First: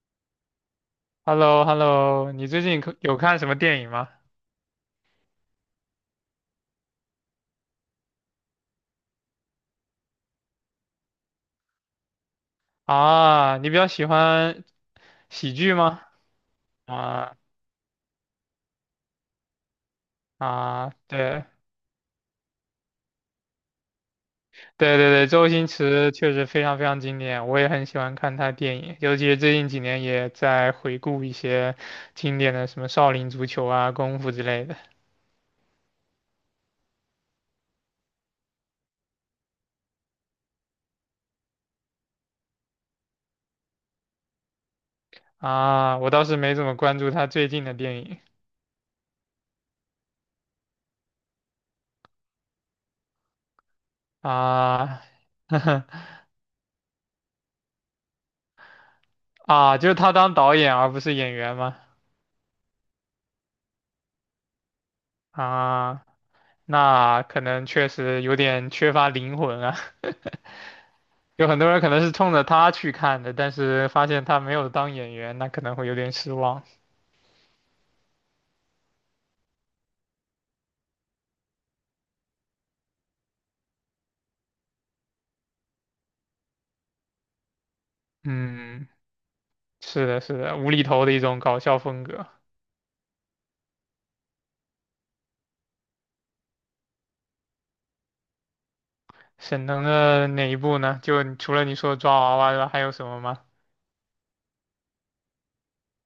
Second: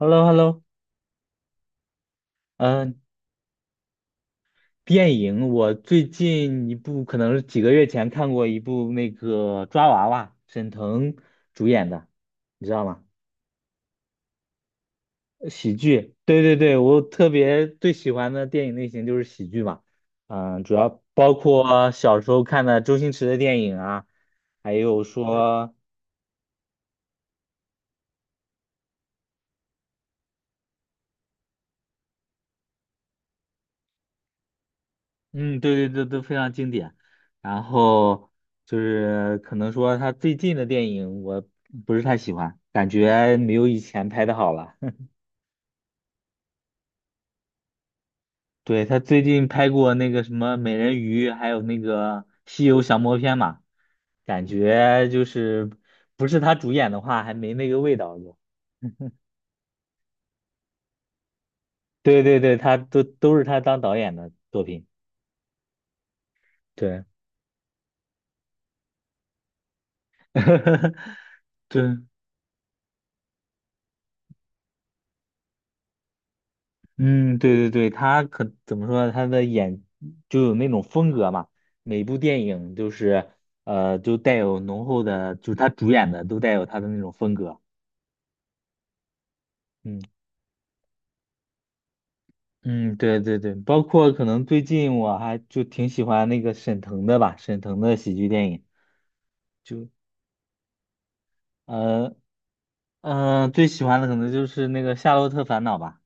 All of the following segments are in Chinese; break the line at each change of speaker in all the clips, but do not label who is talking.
Hello,Hello,
h e l l o h e l l o 你最近可
嗯，
有看什么电影吗？
电影我最近一部可能是几个月前看过一部那个抓娃娃，沈腾主演的，你知道吗？
啊，你比较喜欢喜
喜
剧吗？
剧，对对对，我特
啊
别最喜欢的电影类型就是喜剧嘛。主
啊，
要包
对
括小时候看的周星驰的电影啊，还
对
有
对对，周星
说
驰确实非常非常经典，我也很喜欢看他电影，尤其是最近几年也在回顾一些经典的什么《少林足球》啊、《功夫》之类的。
嗯，对对对，都非常经典。然后就是可能说他最近的电影我不是太喜欢，感觉没有以前拍的好了。
啊，我倒是没怎么关注他最近的电影
对，他最近拍过那个什么美人鱼，还有那个西游降魔篇嘛，感
啊。
觉就是 不是他主演的话，还没那个味道就
啊，就是他当导演而不是演员吗？
对对对，他都是他当导演的作品。
啊。
对，
那可能确实有点缺乏灵魂啊。有很多人
对，
可能是冲着他去看的，但是发现他没有当演员，那可能会有点失望。
嗯，对对对，他可怎么说呢？他的演就有那种风格嘛，每部电影就是就带有浓厚的，就是他主演的都带有他的那种风格。
嗯，
嗯
是的，是的，无厘头的一种搞笑风格。
嗯，对对对，包括可能最近我还就挺喜欢那个沈腾的吧，沈腾的喜剧电影，
沈腾
就
的哪一部呢？就除了你说抓
呃
娃娃之外，还有什么吗？
最喜欢的可能就是那个《夏洛特烦恼》吧。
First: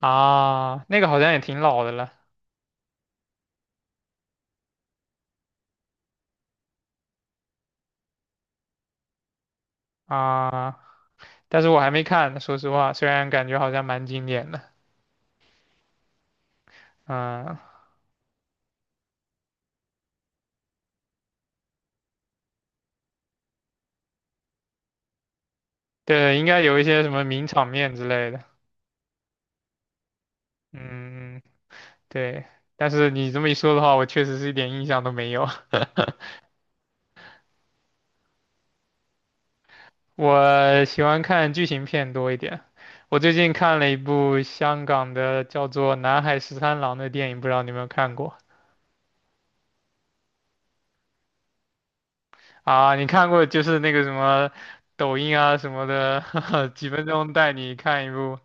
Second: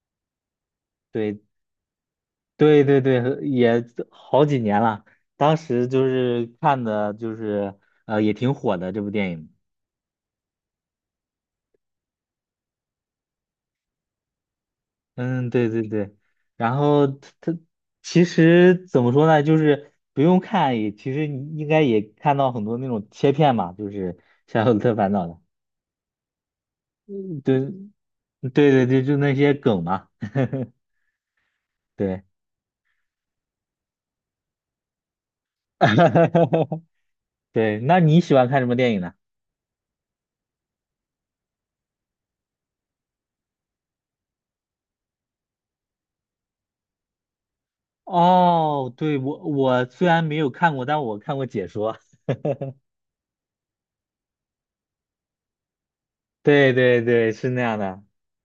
啊，那个好像
对，
也挺老的了。
对对对，也好几年了。当时就是看的，就是也挺火的这部电影。
啊，但是我还没看呢，说实话，虽然感觉好像蛮经典的。
嗯，对对对。然后它
嗯，
其实怎么说呢，就是不用看也，其实你应该也看到很多那种切片嘛，就是《夏洛特烦恼》的。
对，应该有一些什么
嗯
名
对
场面之类的。
对对对，就那些梗嘛。
嗯。
对，
对，但是你这么一说的话，我确实是一点印象都没有。
对。那你喜欢看什么电影呢？
我喜欢看剧情片多一点。我最近看了一部香港的叫做《南海十三郎》的电影，不知道你有没有看过。
哦，对，我虽然没有看过，但我看过解说。
啊？你看过就是那个什么抖音啊什么的，
对
几
对
分
对，
钟
是
带
那
你
样的。
看一部。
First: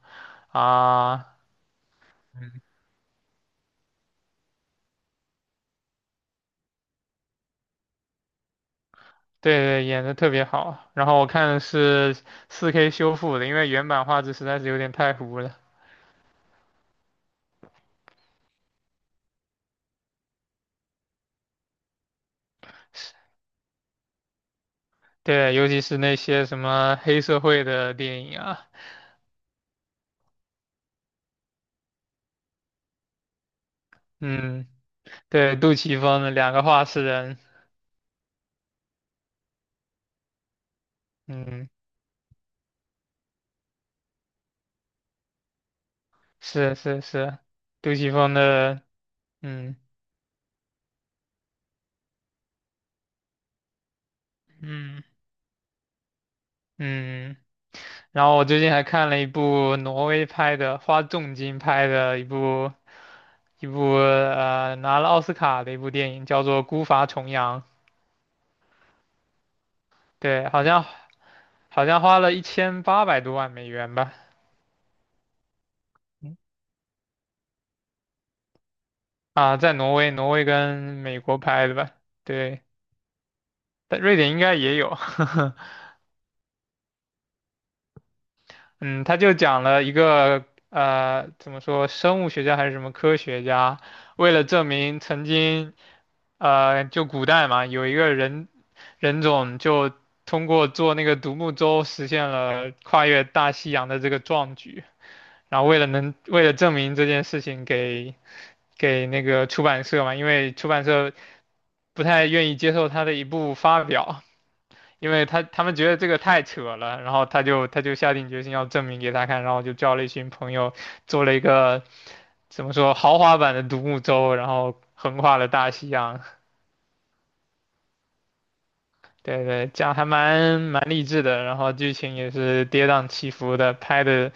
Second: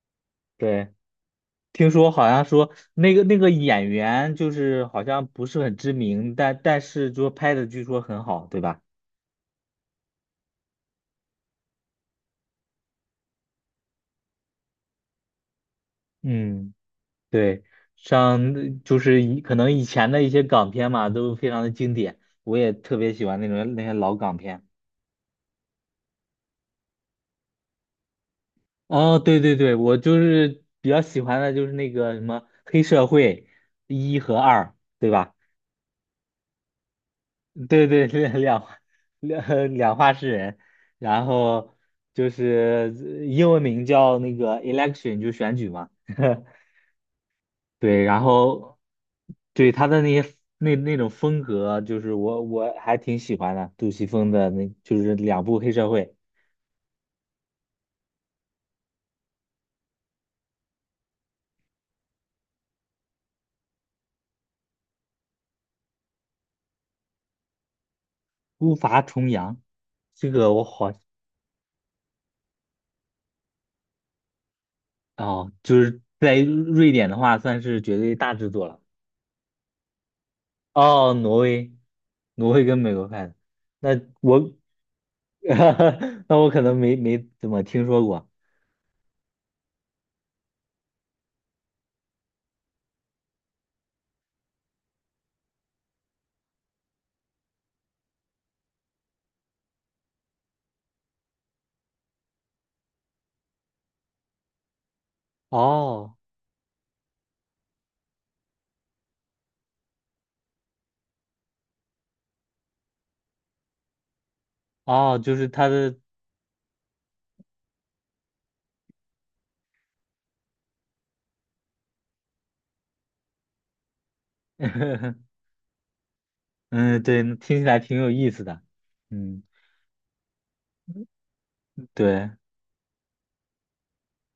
对，
啊？
听说好像说那个演员就是好像不是很知名，但是就拍的据说很好，对吧？
对对，演的特别好。然后我看的是4K 修复的，因为原版画质实在是有点太糊了。
嗯，对，像就是可能以前的一些港片嘛，都非常的经典，我也特别喜欢那些老港片。
对，尤其是那些什么黑社会的电影啊。
哦，对对对，我就是比较喜欢的就是那个什么黑社会一和
嗯，
二，对吧？
对，杜琪峰的两个画室人，
对对，两话诗人，然
嗯，
后就是英文名叫那个 election，就选举嘛。
是是是，杜
对，
琪
然
峰
后
的，
对
嗯
他的那些那种风格，就是我还挺喜欢的，杜琪峰的那就
嗯
是两部黑社会
嗯，然后我最近还看了一部挪威拍的，花重金拍的一部拿了奥斯卡的一部电影，叫做《孤筏重洋》，
《孤筏重洋》，这
对，
个我
好像
好
好像花了1800多万美元吧，
哦，就是在
嗯。
瑞典的话算是绝对大制作了。
啊，在挪威，挪威跟
哦，
美
挪
国拍
威，
的吧，
挪威
对，
跟美国看的，
但
那
瑞典应
我，
该也有。
那我可能没怎么听说过。
嗯，他就讲了一个怎么说，生物学家还是什么科学家，为了证明曾经，就古代嘛，有一个人人种就通过做那个独木舟实现了跨越大西洋的这个壮举，然后
哦
为了证明这件事情给那个出版社嘛，因为出版社不太愿意接受他的一部发表，因
哦，
为
就
他
是
他
他
们觉
的，
得这个太扯了，然后他就下定决心要证明给他看，然后就叫了一群朋友做了一个怎么说豪华版的独木舟，然后 横跨了大西洋。
嗯，对，听起来挺有意思的。嗯，
对对，这样还蛮励志的，然后剧情
对，
也是跌宕起伏的，拍的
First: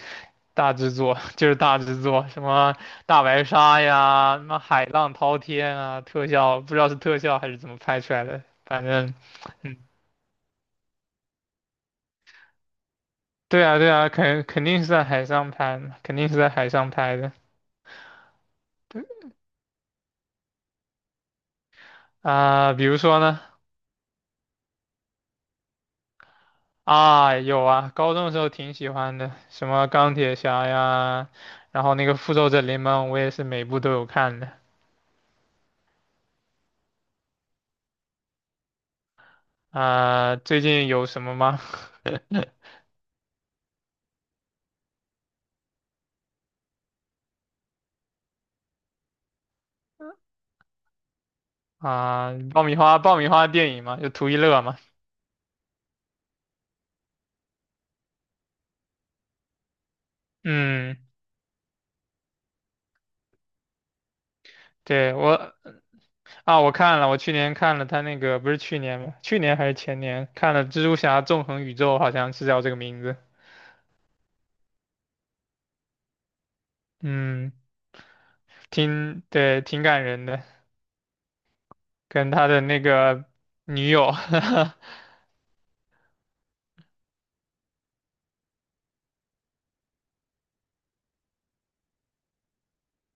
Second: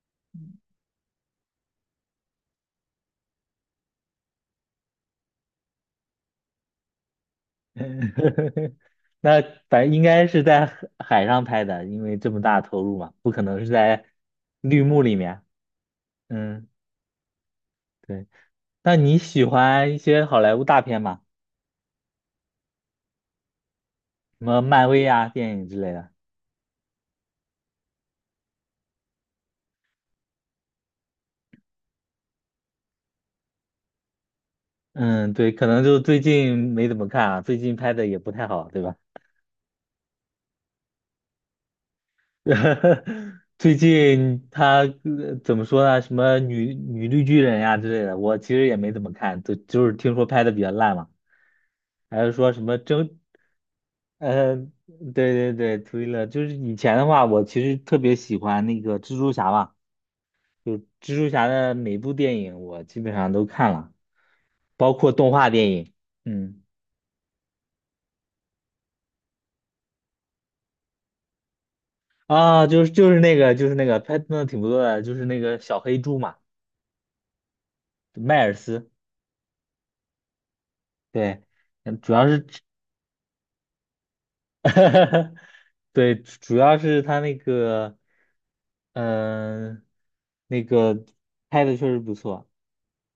大制作。 就是大制作，什么大白鲨呀，什么海浪滔天啊，特效不知道是特效还是怎么拍出来的，反正
那反正应该是在海上拍的，因为这么大投入嘛，不可能
对
是
啊对
在
啊，肯定
绿
是
幕
在
里
海
面。
上拍的，肯定是在
嗯，
海上拍的。
对。那你喜欢一些好莱坞大片吗？
啊、比如说呢？
什么漫威啊，电影之类的？
啊，有啊，高中的时候挺喜欢的，什么钢铁侠呀，然后那个复仇者联盟，我也是每部都有看的。
嗯，对，可能就最近没怎么看啊，最近拍的也不太好，对吧？
啊、最近有什么吗？
最近他怎么说呢？什么女绿巨人呀之类的，我其实也没怎么看，就是听说拍的比较烂嘛。还是
啊、
说什
爆米
么
花，爆
争，
米花电影嘛，就图一乐嘛。
对对对，推了。就是以前的话，我其实特别喜欢那个蜘蛛侠嘛，就
嗯，
蜘蛛侠的每部电影我基本上都看了，包括
对，
动画
我
电影。嗯。
啊，我看了，我去年看了他那个，不是去年吗？去年还是前年看了《蜘蛛侠：纵横宇宙》，好像是叫
啊，
这个名字。
就是那个拍的挺不错的，就是那个小黑猪嘛，
嗯，
迈尔斯，
挺，对，挺感人的，
对，嗯主要
跟
是，
他的那个女友。
对，主要是他那个，嗯、那个拍的确实不错，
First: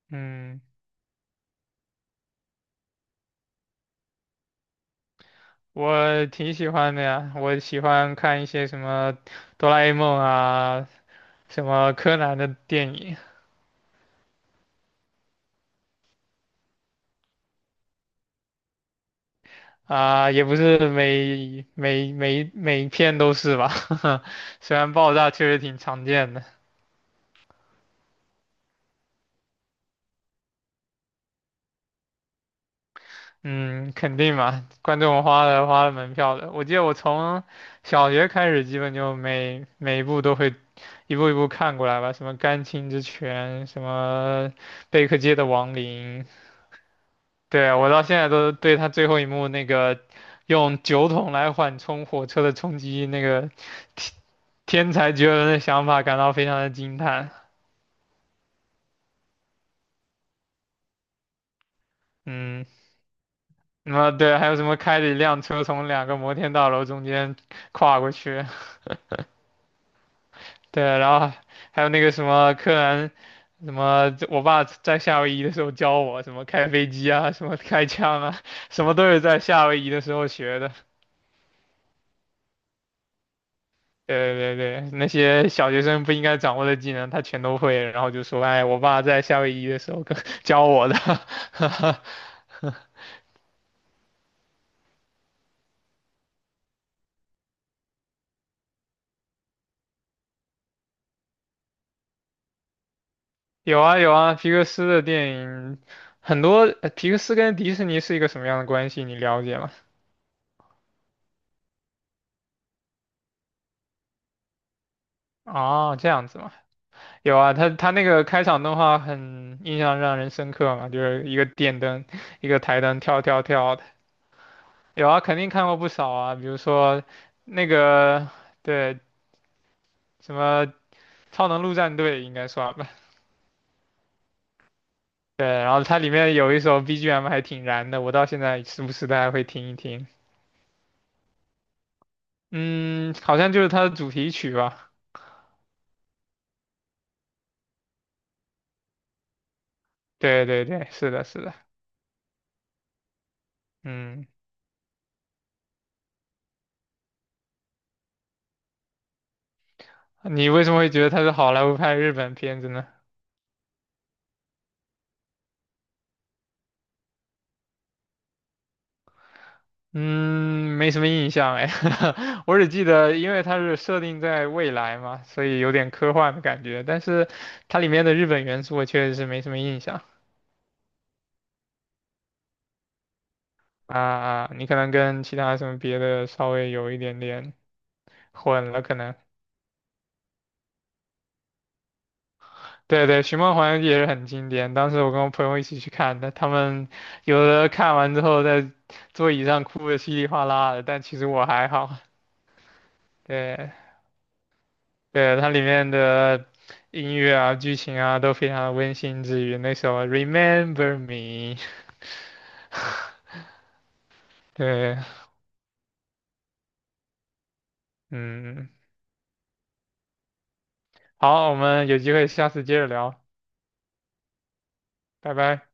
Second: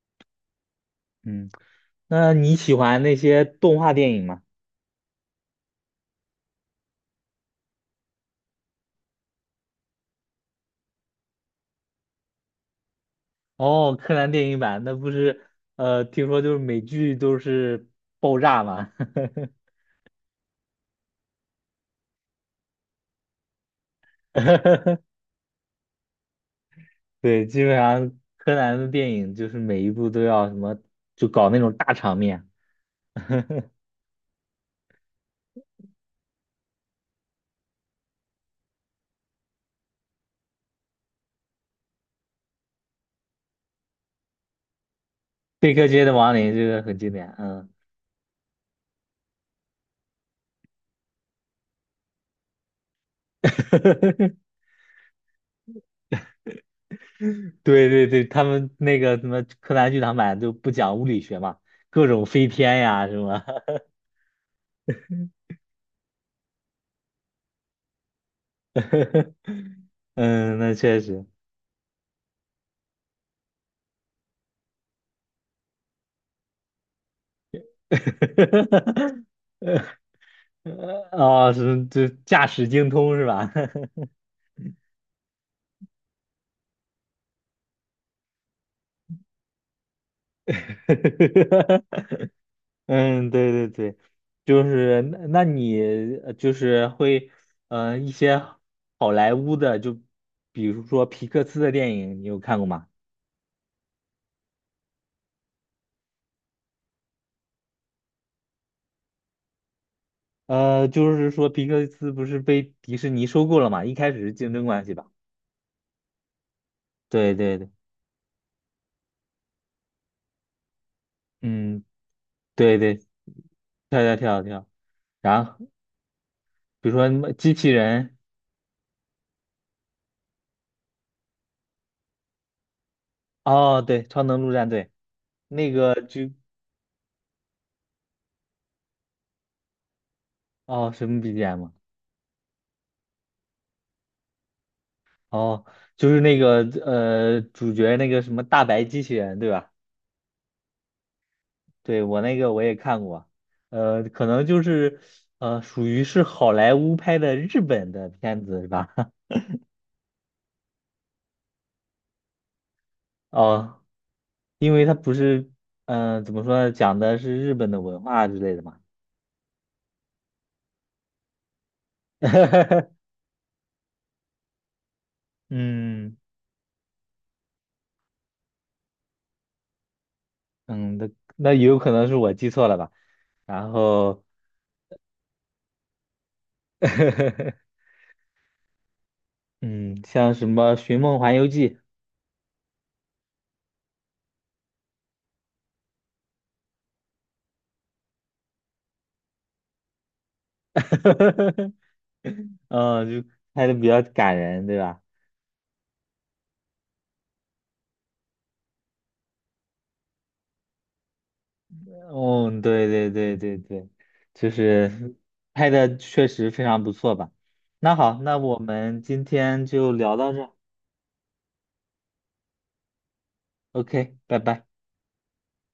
嗯，
嗯，那你喜欢那些动画电影吗？
我挺喜欢的呀，我喜欢看一些什么哆啦 A 梦啊，什么柯南的电影。
哦，柯南电影版，那不是，听说就是美剧都是爆炸嘛。
啊，也不是每一篇都是吧，虽然爆 炸确实挺常见的，
对，基本上柯南的电影就是每一部都要什么，就搞那种大场面。
嗯，肯定嘛，观众花了门票的，我记得我从小学开始，基本就每一部都会一步一步看过来吧，什么《甘青之拳》，什么《贝克街的
贝
亡
克街的
灵》。
亡灵这个很经典，
对
嗯，
啊，我到现在都对他最后一幕那个用酒桶来缓冲火车的冲击那个天 天才绝伦的想法感到非常的惊叹。
对对对，他们那个什么柯南剧场版就不讲物理学嘛，各种飞
嗯，
天呀什么，
什么对，还有什么开着一辆车从两个摩天大楼中间跨过去？
嗯，那
对，
确
然
实，
后还有那个什么柯南，什么我爸在夏威夷的时候教我什么开飞机啊，什么开枪啊，什么都是在夏威夷的 时候学的。
哦，是就驾驶精通是吧？
对对对，那些小学生不应该掌握的技能，他全都会，然后就说：“哎，我爸在夏威夷的时候跟 教我的。
嗯，对对对，就是那那你就是会，一些好莱坞的，就比如说皮克斯的电影，你有看过吗？
有啊有啊，皮克斯的电影很多，呃皮克斯跟迪士尼是一个什么样的关系？你了解吗？
就是说皮克斯不是被迪士尼收购了嘛，一开始是竞争关系吧？
哦，这样子嘛，
对
有啊，
对对，
他那个开场动画很印象让人深刻嘛，就是一个电
嗯，
灯，一个
对
台
对，
灯跳跳跳的。
跳跳跳跳，
有啊，肯
然
定
后
看过不少啊，比如
比如
说
说什么机
那
器人，
个对什么超能陆战队应该算吧。
哦，对，超能陆战队
对，
那
然后
个
它里
就
面有一首 BGM 还挺燃的，我到现在时不时的还会听一听。
哦什么 BGM 啊
嗯，好像就是它的主题曲吧。
哦，就是那个主角那个什么大白机器人对吧？
对对对，是的，是的。
对，我那个我也看过，可
嗯，
能就是属于是好莱坞拍的日本的片子是吧？
你为什么会觉得它是好莱坞拍日本片子呢？
哦，因为它不是，嗯、怎么说呢，讲的是日本的文化之类的嘛。
嗯，没什么印象哎。我只记 得因为它是设定在未来嘛，所以有点科
嗯
幻的感觉。但是它里面的日本元素我确实是没什么印象
嗯，那也有可能是我记错了吧？然
啊。
后，
啊，你可能跟其他什么别的稍微有一点点 混了，可能。
嗯，像什么《寻梦环游记》
对对，《寻梦环游记》也是很经典。当时我跟我朋友一起去看的，他们有的看完之后在座椅上哭的稀里哗啦的，但其实我还好。
嗯，就拍
对
的比较感人，对吧？
对，它里面的音乐啊、剧情啊都非常的温馨治愈。那首《Remember Me》，
哦，对对对对对，就
对，
是拍的确实非常不错吧。那好，那我
嗯，
们今天就聊到这
好，我们有机会下次接着聊，
o k 拜拜。
拜拜。